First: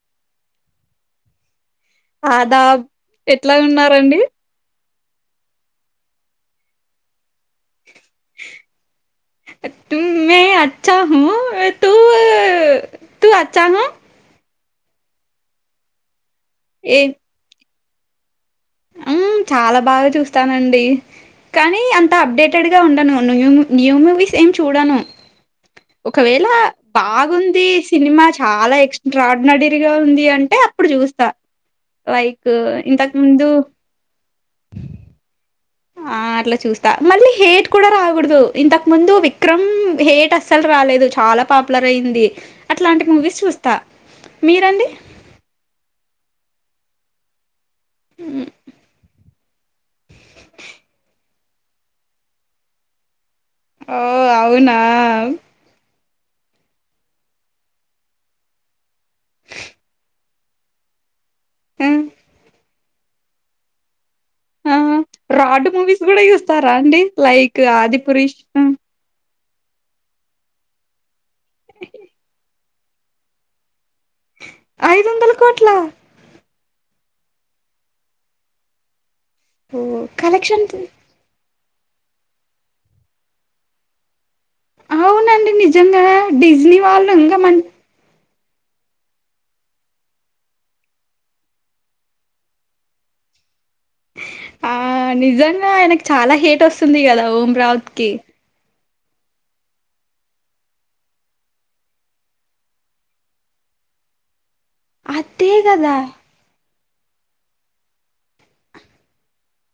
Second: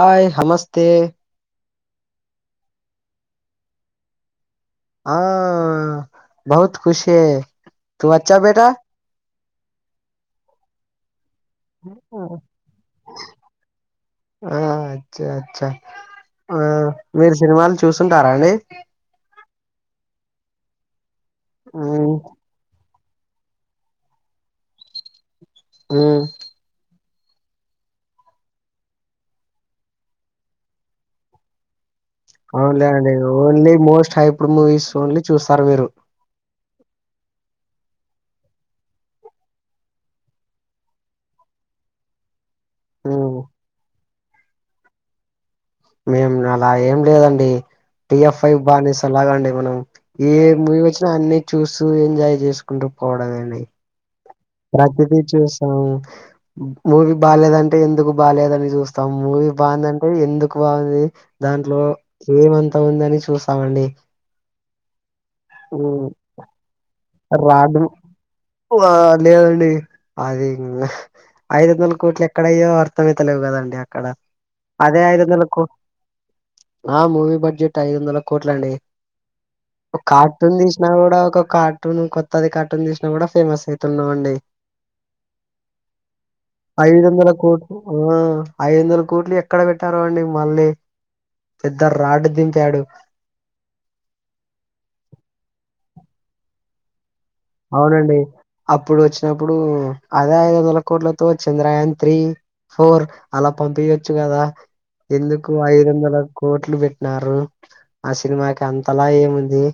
Hi నమస్తే ఆదాబ్ ఎట్లా ఉన్నారండి ఆ బహుత్ కుుష్ హే తూ అచ్చా బెటా [unintelligible] తూ మై అచ్చాహు తూ అచ్చాహు [unintelligible] ఆ అచ్చా అచ్చా ఆ మీరు సినిమాలు చూసుంటారాండి ఉం చాలా బాగా చూస్తానండి కానీ అంత హ్మ్ అప్డేటెడ్ గా ఉండను న్యూ మూవీస్ ఏం చూడను హ్మ్ ఒకవేళ బాగుంది సినిమా చాలా ఎక్సట్రాఆర్డినరీ గా ఉంది అంటే అప్పుడు చూస్తా లైక్ అవునులే అండి ఇంతకు ముందు only most hyper movies only చూస్తారు మీరు ఆ అట్లా చూస్తా మళ్ళీ హేట్ కూడా రాకూడదు ఇంతకు ముందు విక్రమ్ హేట్ అసలు రాలేదు చాలా పాపులర్ అయింది అట్లాంటి హ్మ్ మూవీస్ చూస్తా మీరండి మేము అలా ఏం లేదండి పి ఎఫ్ ఫైవ్ బానిస లాగండి మనం ఏ మూవీ వచ్చినా అన్ని చూస్తూ ఎంజాయ్ చేసుకుంటు పోవడం అండి ఓ వావ్ ప్రతిదీ చూస్తాం మూవీ బాలేదంటే ఎందుకు బాలేదని చూస్తాం మూవీ బాగా ఉందంటె ఎందుకు బాగా ఉంది దాంట్లొ ఆ ఏముంది అని చూసామండి ఆ ర్రాడ్ మూవీస్ కూడా చూస్తార అండి లైక్ రాడు ఆది పురుష్ ఆ లేదండి అది ఐదు వందల కోట్లు ఎక్కడయ్యో అర్తమైతలేవ్ కదండి అక్కడ అదే ఐదు వందల కోట్లు ఆ మూవి బడ్జెట్ ఐదు వందల కోట్లండి ఓ ఒక కార్టూన్ కలెక్షన్ తీసిన కూడా ఒక కార్టూన్ కొత్తది కార్టూన్ తీసిన కూడా ఫేమస్ ఐతున్నం అండి ఔనండి నిజంగా డిజ్నీ వాళ్ళు ఇంక మన్ ఊ ఐదు వందల కోట్లు ఎక్కడ పేట్టారో అండి మళ్ళీ పెద్ద ర్రాడ్డ్ దింపాడు ఆ నిజంగా ఆయనకు చాల హేట్ వస్తుంది కదా రావత్ కి ఔనండి అప్పుడు ఒచ్చినప్పుడు అదే ఐదు వందల కోట్లతో చంద్రాయన్ త్రీ ఫోర్ అలా పంపియోచ్చు గదా ఎందుకు అదే ఐదు కదా వందల కోట్లు పెట్టినారు ఆ సినిమాకు అంతలా ఏముంది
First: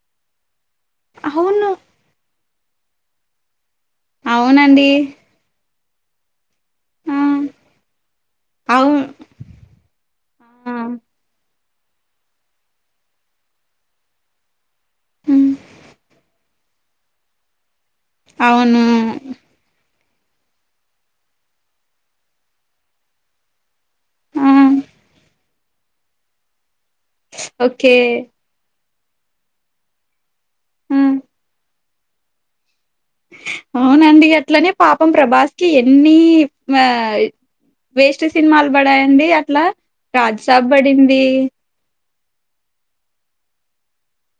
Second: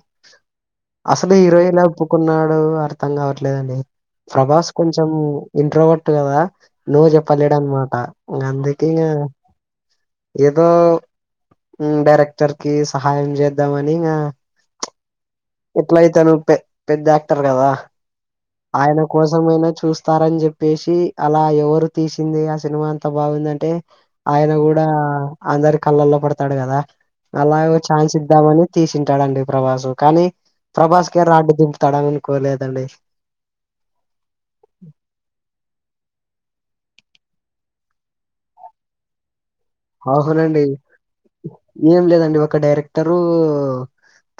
అసలు హీరో అవును ఎలా ఒప్పుకున్నాడు అర్థం కావట్లేదండి ప్రభాస్ అవునండి కొంచెం నిద్రకోట్టు కదా నో ఆ చెప్పలేడు అన్నమాట అందుకె అవును ఇగా ఎదో ఆ ఉ డైరెక్టర్ కి సహాయం చేద్దామని ఇగ ఉమ్, ఎట్లయితే ను పె పెద్ద యాక్టర్ గదా అవును ఆయన కోసమైనా చూస్తారు అని చెప్పేసి అలా ఎవరు తీసిన అ సినిమా అంత బాగా ఉందంటే ఆ ఆయన కుడా అందరి కళ్ళల్లో పడతాడు గదా అలాగె ఓకే ఛాన్స్ ఇద్దామని తీసింటాడండి ప్రభాసు కాని ఆ ప్రభాస్కె రాడ్డు దింపుతాడు అనుకో లేదండి ఔనండి అట్లనె పాపం ప్రభాస్ కి ఎన్నీ మా వేస్ట్ సినిమాలు పడ్డాయండి అట్లా అవునండి రాజ్సాబ్ పడింది ఏం లేదండి ఒక డైరెక్టరూ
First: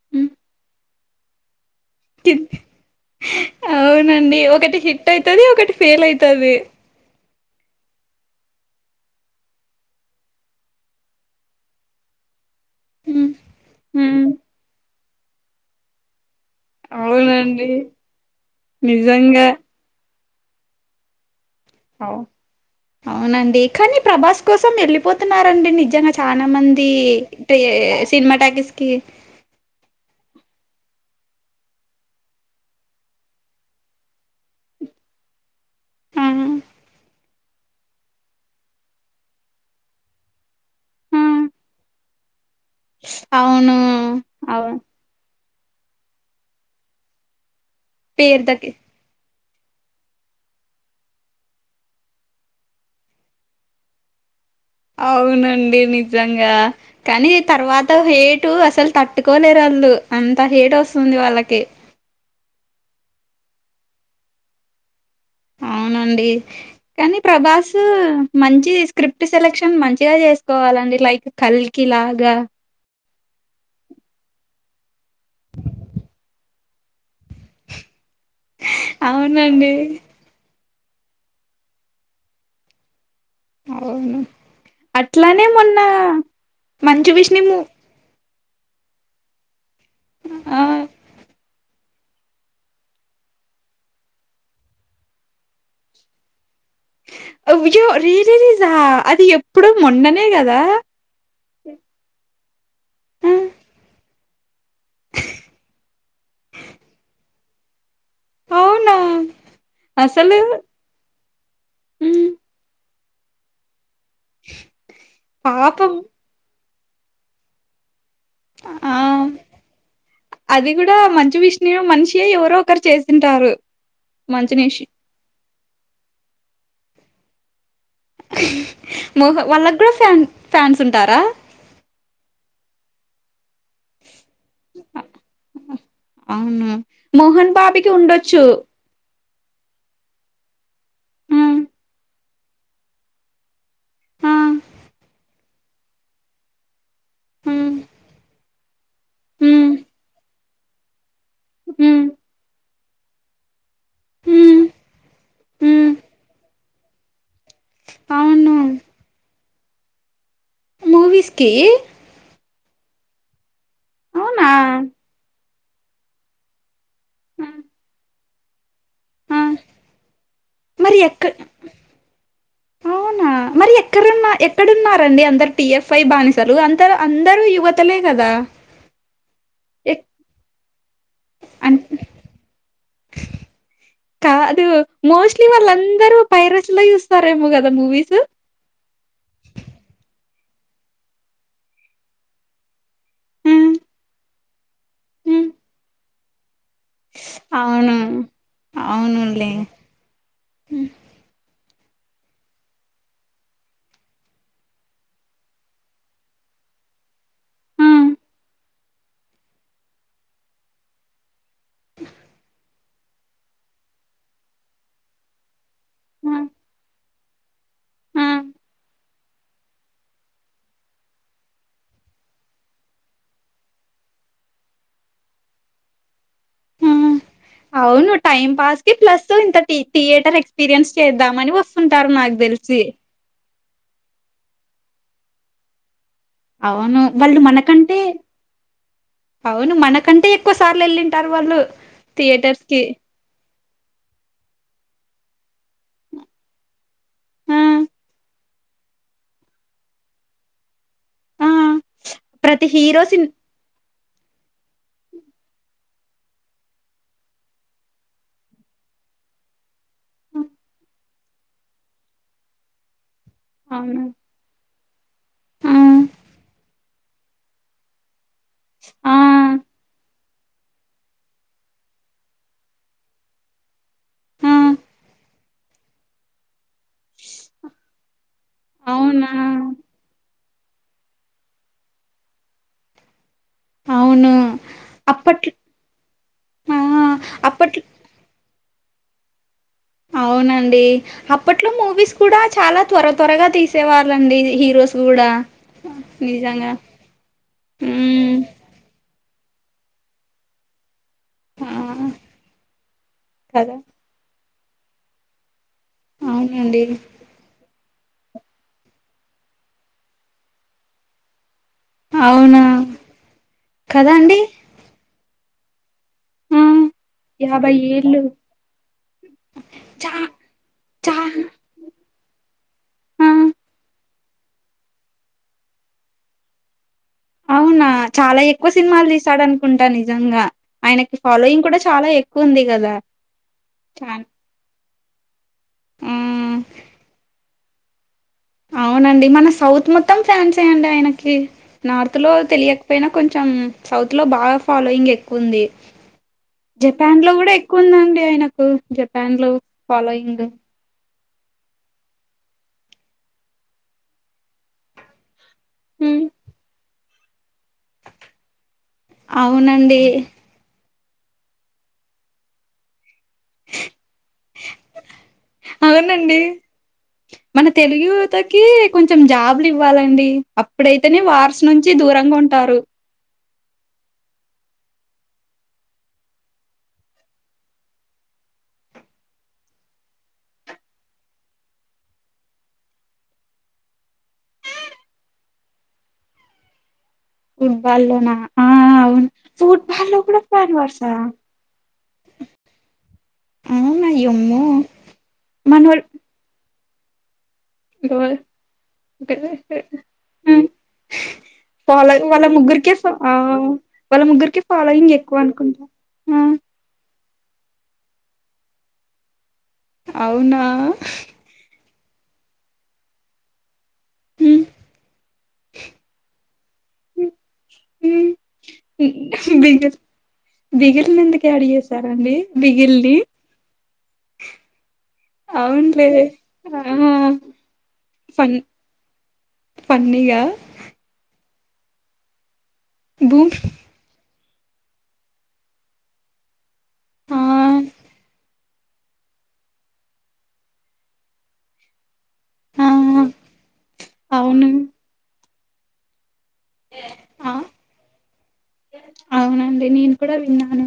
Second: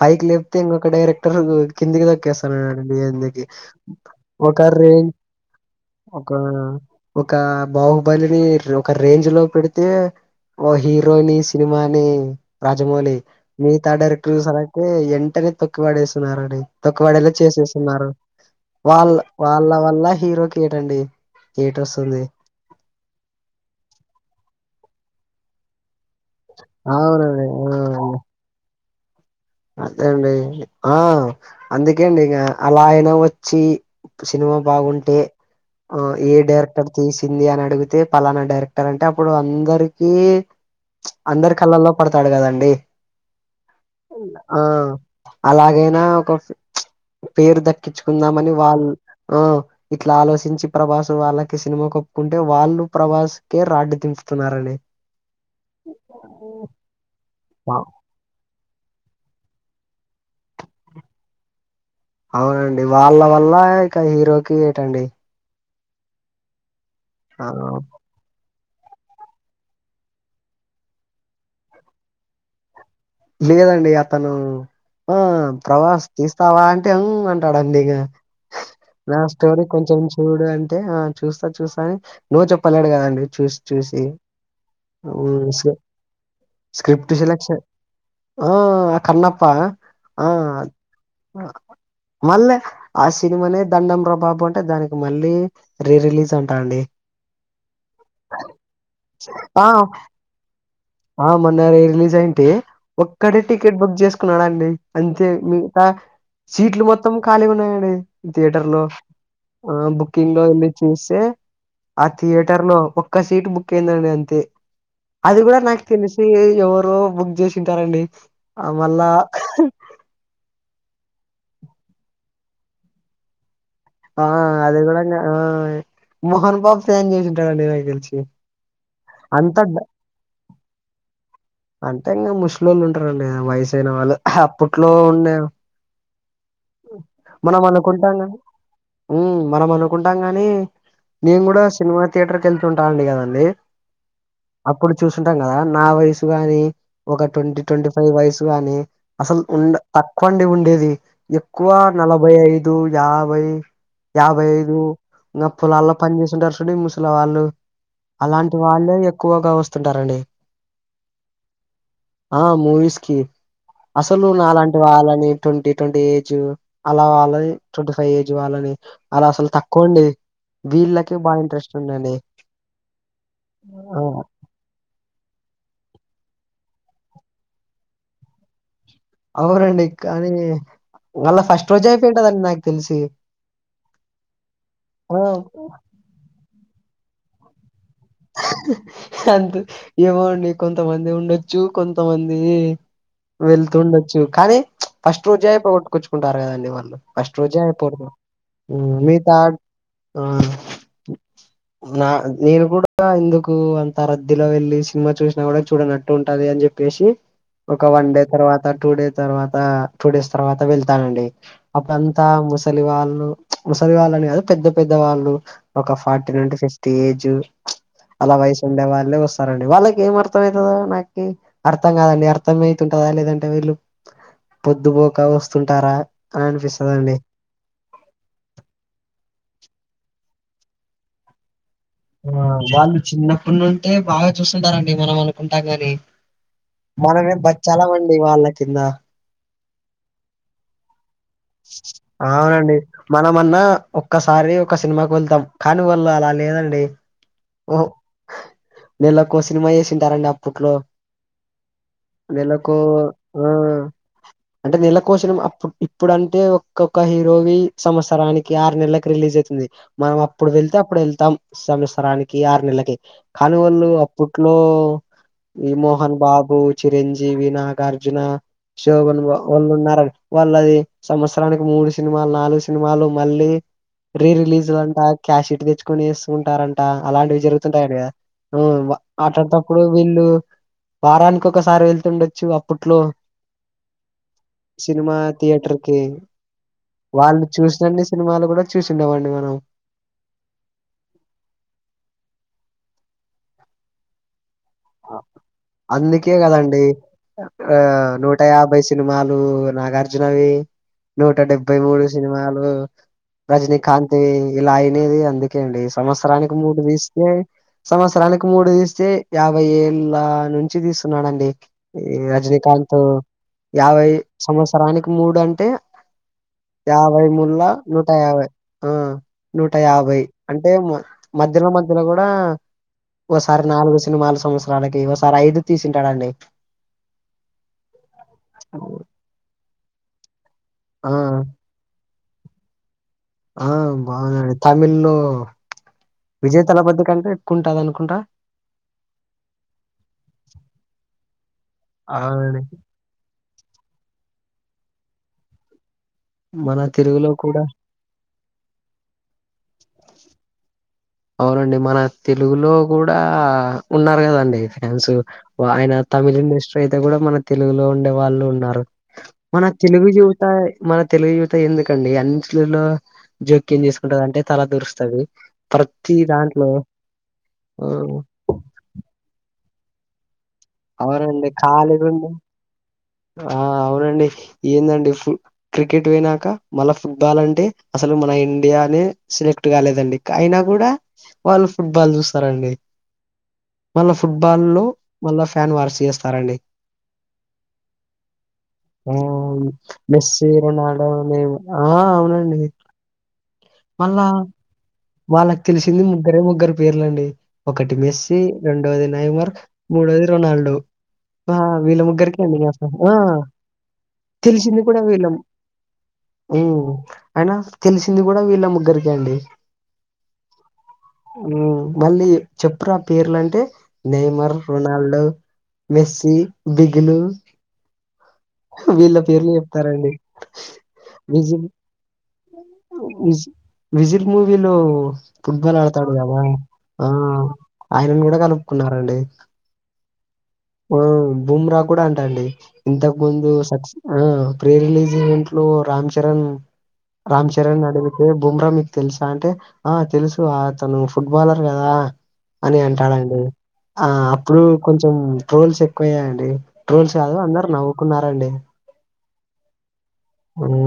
పైకి లేప్తే ఇంకొక డైరెక్టరు కిందికి దొక్కేస్తానన్నారు అండి ఎందుకి అవునండి ఒక ఒకటి హిట్ రేంజ్ అయితది ఒకటి ఫెయిల్ ఒక అయితది ఒక బాహుబలిని ఒక రేంజ్ లొ పెడితే ఒక హీరోని సినిమాని రాజమౌళి హ్మ్, మిగితా హ్మ్. డైరెక్టర్ సెలెక్ట్ ఏ ఎంటనే తొక్కి వడేస్తున్నారండి తొక్కువడేలా అవునండి చేసేస్తున్నారు వాళ్ నిజంగా వాళ్ళ వల్ల హీరోకి ఏటండి ఏట్ ఒస్సుంది ఔనండి కని ప్రభాస్ కోసం ఎళ్ళిపోతున్నారండి నిజంగా చ్ చాలామంది అవునండి సినిమా టాకీస్ కి అదె అండి ఆ అందుకేండి ఇగ అలాయిన వచ్చి సినిమా బాగుంటే ఆ ఏ డైరెక్టర్ తీసిన ఇది అని అడిగితే పలాన డైరెక్టర్ అంటే అప్పుడు అందరికీ అందరీ కళ్ళల్లొ పడతాడు కదండి ఔనూ ఆ అలాగైనా ఒక ఫి పేరు పేరు దక్కిచ్చుకుందామని దక్కి వాళ్లు ఆ ఇట్ల ఆలోచించి ప్రభాసు వాళ్ళకి సినిమాకె ఒప్పుకుంటే వాళ్ళు ప్రభాస్ కె ర్రాడ్డు దింపుతున్నార్ అండి ఔనండి నిజంగా కానీ వా- తర్వాత హేటు అసలు తట్టుకోలేర్ వళ్ళు అంత హేట్ వస్తుంది వాళ్ళకి ఔనండి వాళ్ళ వల్ల ఇక హీరోకి ఏటండి ఔనండి కాని ఆ ప్రభాసు మంచిది స్క్రిప్ట్ సెలెక్షన్ మంచిగా చేస్కోవాలండి లైక్ కల్కి లాగ లేదండి అతనూ ఆ ప్రవాస్ తీస్తావా అంటె ఊ అంటాడ్ అండి ఇగ నా స్టోరీ అవునండి కొంచం చూడు అంటే ఆ చూస్తా చూస్తా అని నో చెప్పలేడు కదండి చూస్ చూసి అవును హు అట్లానే స్లె మొన్న మంచు స్క్రిప్ట్ విష్ణు మూ సెలెక్షన్ ఓ అ కన్నప్ప న ఆ అ మళ్లే ఆ సినిమానే దండం రా బాబు అంటే దానికి మళ్ళీ రీ రీలీజ్ అంటా అండి అవ్జో రీ రీలిజా అది ఆ ఎప్పుడు మొన్ననే గదా ఆ మోన్నా రీ రిలీజ్ అయింటే ఆ, ఒక్కడే టికెట్ బుక్ జేస్కున్నాడండి అంతే మిగ్తా సీట్లు మొత్తం ఖాళీ గున్నాయడి థియేటర్లో అవునా ఆ అసలు బుకింగా అండి చూస్సే ఆ మ్ థియేటర్లో ఒక్క సీట్ బుకైందండి అన్ తె అది గూడా నాకు పాపం తెల్సి ఎవరో బుక్ జేసుంటారండి అ ఆ మళ్ళా అది గూడా మంచి విష్ణుయ్ మనిషి ఎవరో ఒకరు చేసింటారు ఆ మంచు అది నిషి కూడాంగా ఆ మోహన్ బాబ్ ఫ్యాన్ చేసింటాడండి నాకు దెల్సి మోహ వాళ్ళగ్గూడా ఫ్యాన్ ఫ్యాన్స్ ఉంటారా అంతే ఇంగ ముష్లోళ్ళుటారండి అ వయసైన వాళ్ళు అహ్ అప్పట్లో ఉండే అవ్ను మోహన్ బాబ్కి ఉండొచ్చు ఊమ్ మనం అనుకుంటాం గాని నేను హ్మ్ గూడా సినిమా థియేటర్కేళ్తుటాండి గదండి హ్మ్ అప్పుడు చూసుంటాం గదా నా వయసు గాని ఒక ట్వంటీ హ్మ్ ట్వంటీ ఫైవ్ వయసు గాని అసల్ హ్మ్ ఉండ తక్కువండి ఉండేది ఎక్కువ హ్మ్ నలభై ఐద్ దూ యాభై యాబై హ్మ్ ఐదూ ఇంగ హ్మ్ పొలాల్లో పని చేసింటారు సుడు ఈ ముసలి వాళ్ళు అలాంటి అవును వాళ్ళే ఎక్కువగా వస్త్ స్తుంటారండి మూవీస్కి ఆ మూవీస్కి అసలు అవునా నాలాంటి వాళ్ళని ట్వంటీ ట్వంటీ ఏజూ అలా ఆ! వాళ్ళని ట్వంటీ ఫై ఏజ్ వాళ్ళని అలా ఆ! అసలు తక్కువండి మరి వీళ్ళకి బా ఇంట్రెస్టుండండి అవ్నా మరి ఎక్కరన్నా ఎక్కడున్నారండి అందరు టిఎఫ్ఐ బానిసలు అంతరు అందరు యువతలే గదా అవ్నండి కానీ వాళ్ళా ఫస్ట్ అం రోజైపోయి ఉంటదండి నాకు తెల్సి కాదు మోస్ట్లీ వాళ్ళందరూ పైరస్లో చూస్తారేమో గదా మూవీసు అంతే ఏమోండి కొంతమంది ఉండొచ్చు కొంతమందీ హ్మ్. వెళ్తుండొచ్చు కానీ ఫస్ట్ హ్మ్. రోజైపోగొట్టుకొచ్చుకుంటారు కదండి వాళ్ళు ఫస్ట్ రోజే అయ్ అవును పొడుదు ఉ మీ అవునులే తాడ్ ఆ నా నేను కూడా తా ఎందుకు అంత రద్దీలో వెళ్ళి సినిమా చూస్నా కూడా చూడనట్టు ఉంటది అని జెప్పేశి ఒక ఆ! వన్ డే తర్వాత టూ డే తర్వాత టూడేస్ తర్వాత వెళ్తనండి అప్పుడంతా ముసలివాళ్ళు ముసల్వాళ్ళనే కాదు పెద్ద పెద్ద వాళ్ళు ఒక ఆ! ఫార్టీన్ అంటే ఫిఫ్టీ ఏజు ఆ! అలా వయసుండే వాళ్ళే ఒస్తారండి వాళ్ళక్ ఏం అర్థం అయితాదో నాకి అర్థం కాదండి అర్థమైతుంటందా లేదంటే వీళ్ళు పొద్దుపోక వస్తుంటారా అని ఆ! అనిపిస్తుందండి అవును టైం పాస్కి ప్లస్ ఇంత థియేటర్ ఎక్స్పీరియన్స్ చేద్దామని ఉంటారు నాకు తెల్సి కొన్నుంటే బాగా చూస్తుంటారండి మనం అనుకుంటాం గాని అవును మనమే బచ్చలమండి వాళ్ళ కింద అవ్ను మనకంటే ఎక్కువ సార్లు ఏళ్ళింటారు వాళ్ళు అవునండి థియేటర్స్కి మనమన్నా ఒక్కసారి ఒక సినిమా కేళ్తాం కానీ వాళ్ళు అలా లేదండి ఆ ఓ నెలకో సినిమా చేసింటారండి అప్పట్లో ఆ ప్రతి నెలకో హీరో సిన్ ఆ అంటే నెలకోసిన్మా అప్పుడు ఇప్పుడు అంటే ఒక్కొక్క హీరోవి సంవత్సరానికి ఆరు నెలకి రిలీజ్ అవుతుంది మనం ఆ! అప్పుడు వెళ్తే అప్పుడు వెళ్తాం సంమత్సరానికి ఆరు నెలలకి కాని వాళ్ళు అవును అప్పుడు అపట్లో ఈ ఆ మోహన్ బాబు చిరంజీవి నాగార్జున ఆ శోభన్ వాళ్ళు ఉన్నారు వాళ్ళు అది సంవత్సరానికి మూడు సినిమాలు నాలుగు సినిమాలు మళ్ళీ రీ ఆ రిలీజ్ క్యాష ఇట్ కొనేసుకుంటారంట అలాంటివి జరుగుతుంటయి అంట కదా అవునా అట్లాడప్పుడు వీళ్ళు వారానికి ఒకసారి వెళ్తుండొచ్చు అప్పట్లో అవును సినిమా అప్పట్లో థియేటర్ ఓకే ఆ వాళ్ళని అప్పట్లో చూసినన్ని సినిమాలు కూడా చూసిండవ్వండి మనం అవునండి అప్పట్లో మూవీస్ కూడా చాలా త్వర త్వరగా తీసేవాళ్ళండి హీరోస్ కూడా అందుకే నిజంగా కదండి ఆ మ్మ్ నూట యాభై సినిమాలు నాగార్జునవి నూట డెబ్బై ఆ మూడు సినిమాలు కదా రజనీకాంత్ వి ఇలా అయినది అందుకే అండి సంవత్సరానికి మూడు అవునండి తీస్తే సంవత్సరానికి మూడు తీస్తే యాభై ఏళ్ళ నుంచి తీస్తున్నాడండి ఈ అవునా రజనీకాంత్ యాభై కదా అండి సంవత్సరానికి మూడు అంటే ఆ యాభై ముళ్ళ యాభై ఏళ్ళు నూటయాభై ఆ చా నూటయాభై అంటే చా మధ్యలో మధ్యలో కూడా ఆ ఓసారి నాలుగు సినిమాల సంవత్సరాలకి ఒకసారి ఐదు తీసింటాడండి అవునా చాలా ఎక్కువ సినిమాలు తీసాడు అనుకుంటా నిజంగా ఆ ఆయనకి ఫాలోయింగ్ కూడా చాలా ఎక్ వ ఉంది కదా ఆ చాన్ బాగా అండి తమిళ్ లో మ్మ్ విజయ దళపతి అంటే ఎక్కువంటంది అనుకుంటా అవునండి మన సౌత్ మొత్తం ఫ్యాన్స్ ఏ అండి ఆయనకి నార్త్ లో అవునండి తెలియకపోయినా కొంచెం సౌత్ లో బాగా ఫాలోయింగ్ ఎక్కువ ఉంది మన జపాన్ తెలుగులో లో కూడా ఎక్కువందండి ఆయనకు జపాన్ లో ఫాలోయింగ్ అవునండి మన తెలుగులో కూడా ఉన్నారు కదండి ఫ్యాన్స్ ఆయన తమిళ్ ఇండస్ట్రీ అయితే కూడా మన తెలుగులో ఉండే వాళ్ళు ఉన్నారు మన అవునండి తెలుగు మన తెలుగు యువత ఎందుకండి అన్నిట్లలో జోక్యం చేసుకుంటది అంటే తల దురుస్తుంది అవునండి మన ఆ తెలుగు యువత కి కొంచెం జాబ్లు ఇవ్వాలండి అప్పుడైతేనే అవునండి వార్స్ నుంచి ఖాళీగా ఉండి దూరంగా ఉంటారు ఆ అవునండి ఏందండి క్రికెట్ పోయినాక మళ్ళా ఫుట్బాల్ అంటే అసలు మన ఇండియానే సెలెక్ట్ కాలేదండి అయినా కూడా వాళ్ళు ఫుట్బాల్ చూస్తారండి మళ్ళా ఫుట్బాల్ లో మళ్ళ ఫ్యాన్ వార్స్ చేస్తారండి ఫుట్ బాల్ లోన ఆ మెస్సీ ఫ్యాన్ రొనాడో వార్సా మేము ఆ అవునండి మళ్ళా అవునయ్యమ్మ వాళ్ళకి తెలిసింది ముగ్గురే ముగ్గురు పేర్లండి ఒకటి మెస్సీ రెండోది నైమర్ మూడవది హ్మ్. రొనాల్డో ఆ వీళ్ళ ఫాలో ముగ్గురికే వాళ్ళ అండిస ముగ్గురికే ఫ ఆ వాళ్ళ ముగ్గురికి తెలిసింది కూడా ఫాలోయింగ్ వీలం ఎక్కువ అనుకుంటా ఆ ఉ అయినా తెలిసింది కూడా వీళ్ళ ముగ్గురికే అండి అవునా ఉ మళ్ళీ చెప్పురా పేర్లంటే నేమర్ హ్మ్. రొనాల్డో మెస్సి బిగను ఉహ్ బిగి చెప్తారండి. బిగిరినందుకు యాడ్ విజిల్ చేసారండి బిగిలీ విజ్ విజిల్ మూవీలో ఫుట్బాల్ అవునులే ఆడతాడు కదా ఆ ఆయనను కూడా కలుపుకున్నండి ఫన్యా ఆ బుమ్రా కూడా అంటా అండి ఇంతకు ముందు భూమ్ సక్స ఆ ప్రీ రిలీజ ఈవెంట్లో రామ్ చరణ్ రామ్ ఆ చరణ్ అడిగితే బుమ్రా తెలుసా అంటే ఆ తెలుసు అతను ఫుట్బాలర్ కదా అని ఆ అంటాడండి ఆ అప్పుడు అవును కొంచం ట్రోల్స్ ఎక్కువ్యాండి ట్రోల్స్ కాదు ఆ అందరు నవ్వుకున్నారండి అవునండి నేను కూడా అ విన్నాను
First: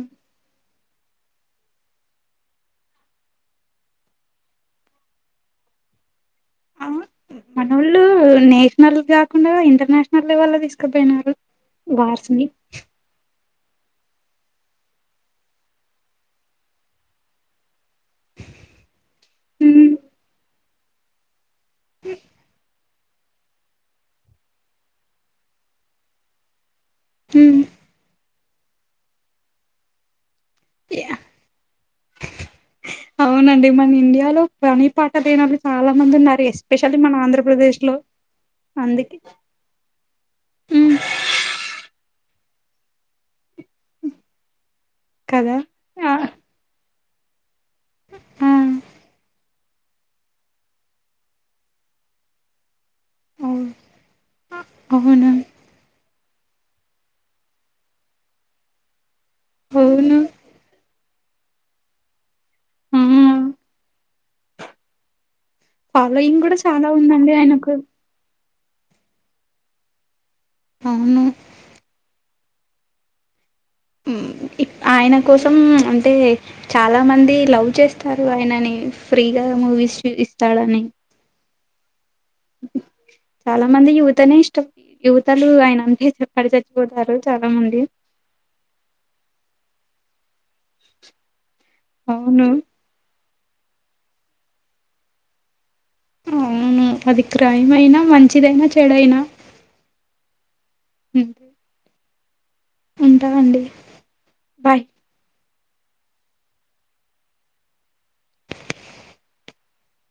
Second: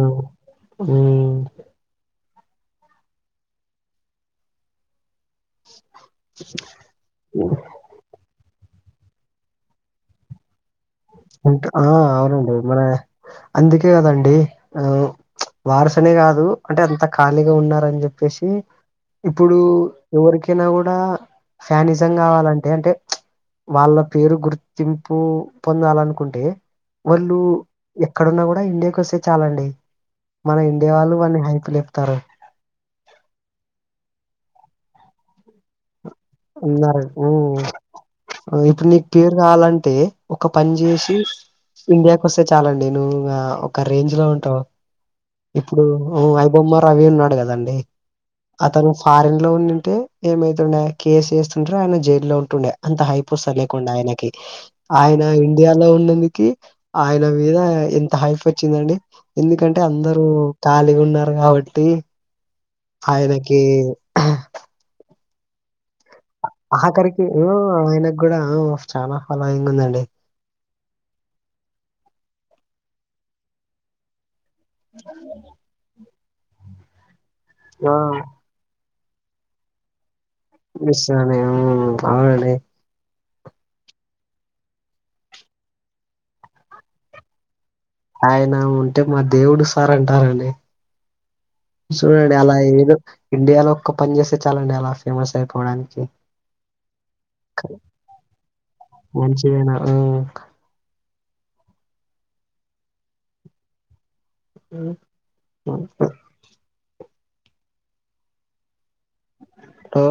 అ మనోళ్లు నేషనల్ కాకుండా ఇంటర్నేషనల్ లెవెల్ లో తీసుకు ఇంకా ఆ అవునండి మన అందుకే కదండి ఆ పరశులే కాదు అంటే అంత ఖాళీగా ఉన్నారని చెప్పేసి ఇప్పుడు మ్మ్ ఎవరికైనా కూడా ఫ్యానిజం కావాలంటే అంటే వాళ్ళ పేరు గుర్తింపు పొందాలని కుంటే వాళ్ళు మ్మ్ క్కడున్న కూడా ఇండియాకి ఓస్తే చాలండి మన ఇండియాలో వన్ని హైప్లుపుతారు అవునండి మన ఇండియాలో పని పాట లేనొల్లు చాలా మంది ఉన్నారు ఎస్పెషల్లీ మన ఆంధ్రప్రదేశ్ లో ఆ ఇప్పుడు నీకు అందుకే పేరు కావాలంటే ఒక పని మ్మ్ చేసి ఇండియాకి ఓస్తే చాలాండి నువు ఇగ ఒక రేంజ్ లో ఉంటావు కదా ఇప్పుడు ఆ అయిబొమ్మ రవి ఉన్నాడు కదండి ఆ అతను ఫారెన్ లో ఉండి ఉంటే ఏమైతుండే కేసు వేస్తుంటిరి ఆయన జైల్లో ఉంటుండే అంత హైపుస్తా అవును లేకుంటె ఆయనకి ఆయన అవును [unintelligible] ఉన్నందుకి ఆయన మీద ఎంత హైప్ వచ్చిందండి ఎందుకంటే అవును అందరు ఖాళీగా ఉన్నారు కాబట్టి ఆ అయినేకి ఫాలోయింగ్ కూడా చాలా ఆఖరికి ఉందండి ఊ ఆయనకు ఆయనకి గుడా ఉ చాలా ఫాలోయింగ్ ఉందండి అవును ఉమ్ ఆయన కోసం అంటే చాలా మంది లవ్ ఆ చేస్తారు అయినని ఫ్రీగా మూవీస్ ఇస్తాడని తను అవునులే చాలా మందికి యూత్ అనే ఇష్టం యువతలు ఆయన అంటేప్పడి చచ్చిపోతారు చాలా మంది ఆయన ఉంటే మా దేవుడు సార్ అంటారండి సూడండి అవును అలా ఏదో ఇండియాలో ఒక్క పని చేస్తే చాలండి అలా ఫేమస్ ఐపోడానికి ఔను అది క్రైం ఐనా మంచిదైనా చెడయినా ఏన ఆ క్ ఉంటా అండి బాయ్ ఉమ్ వో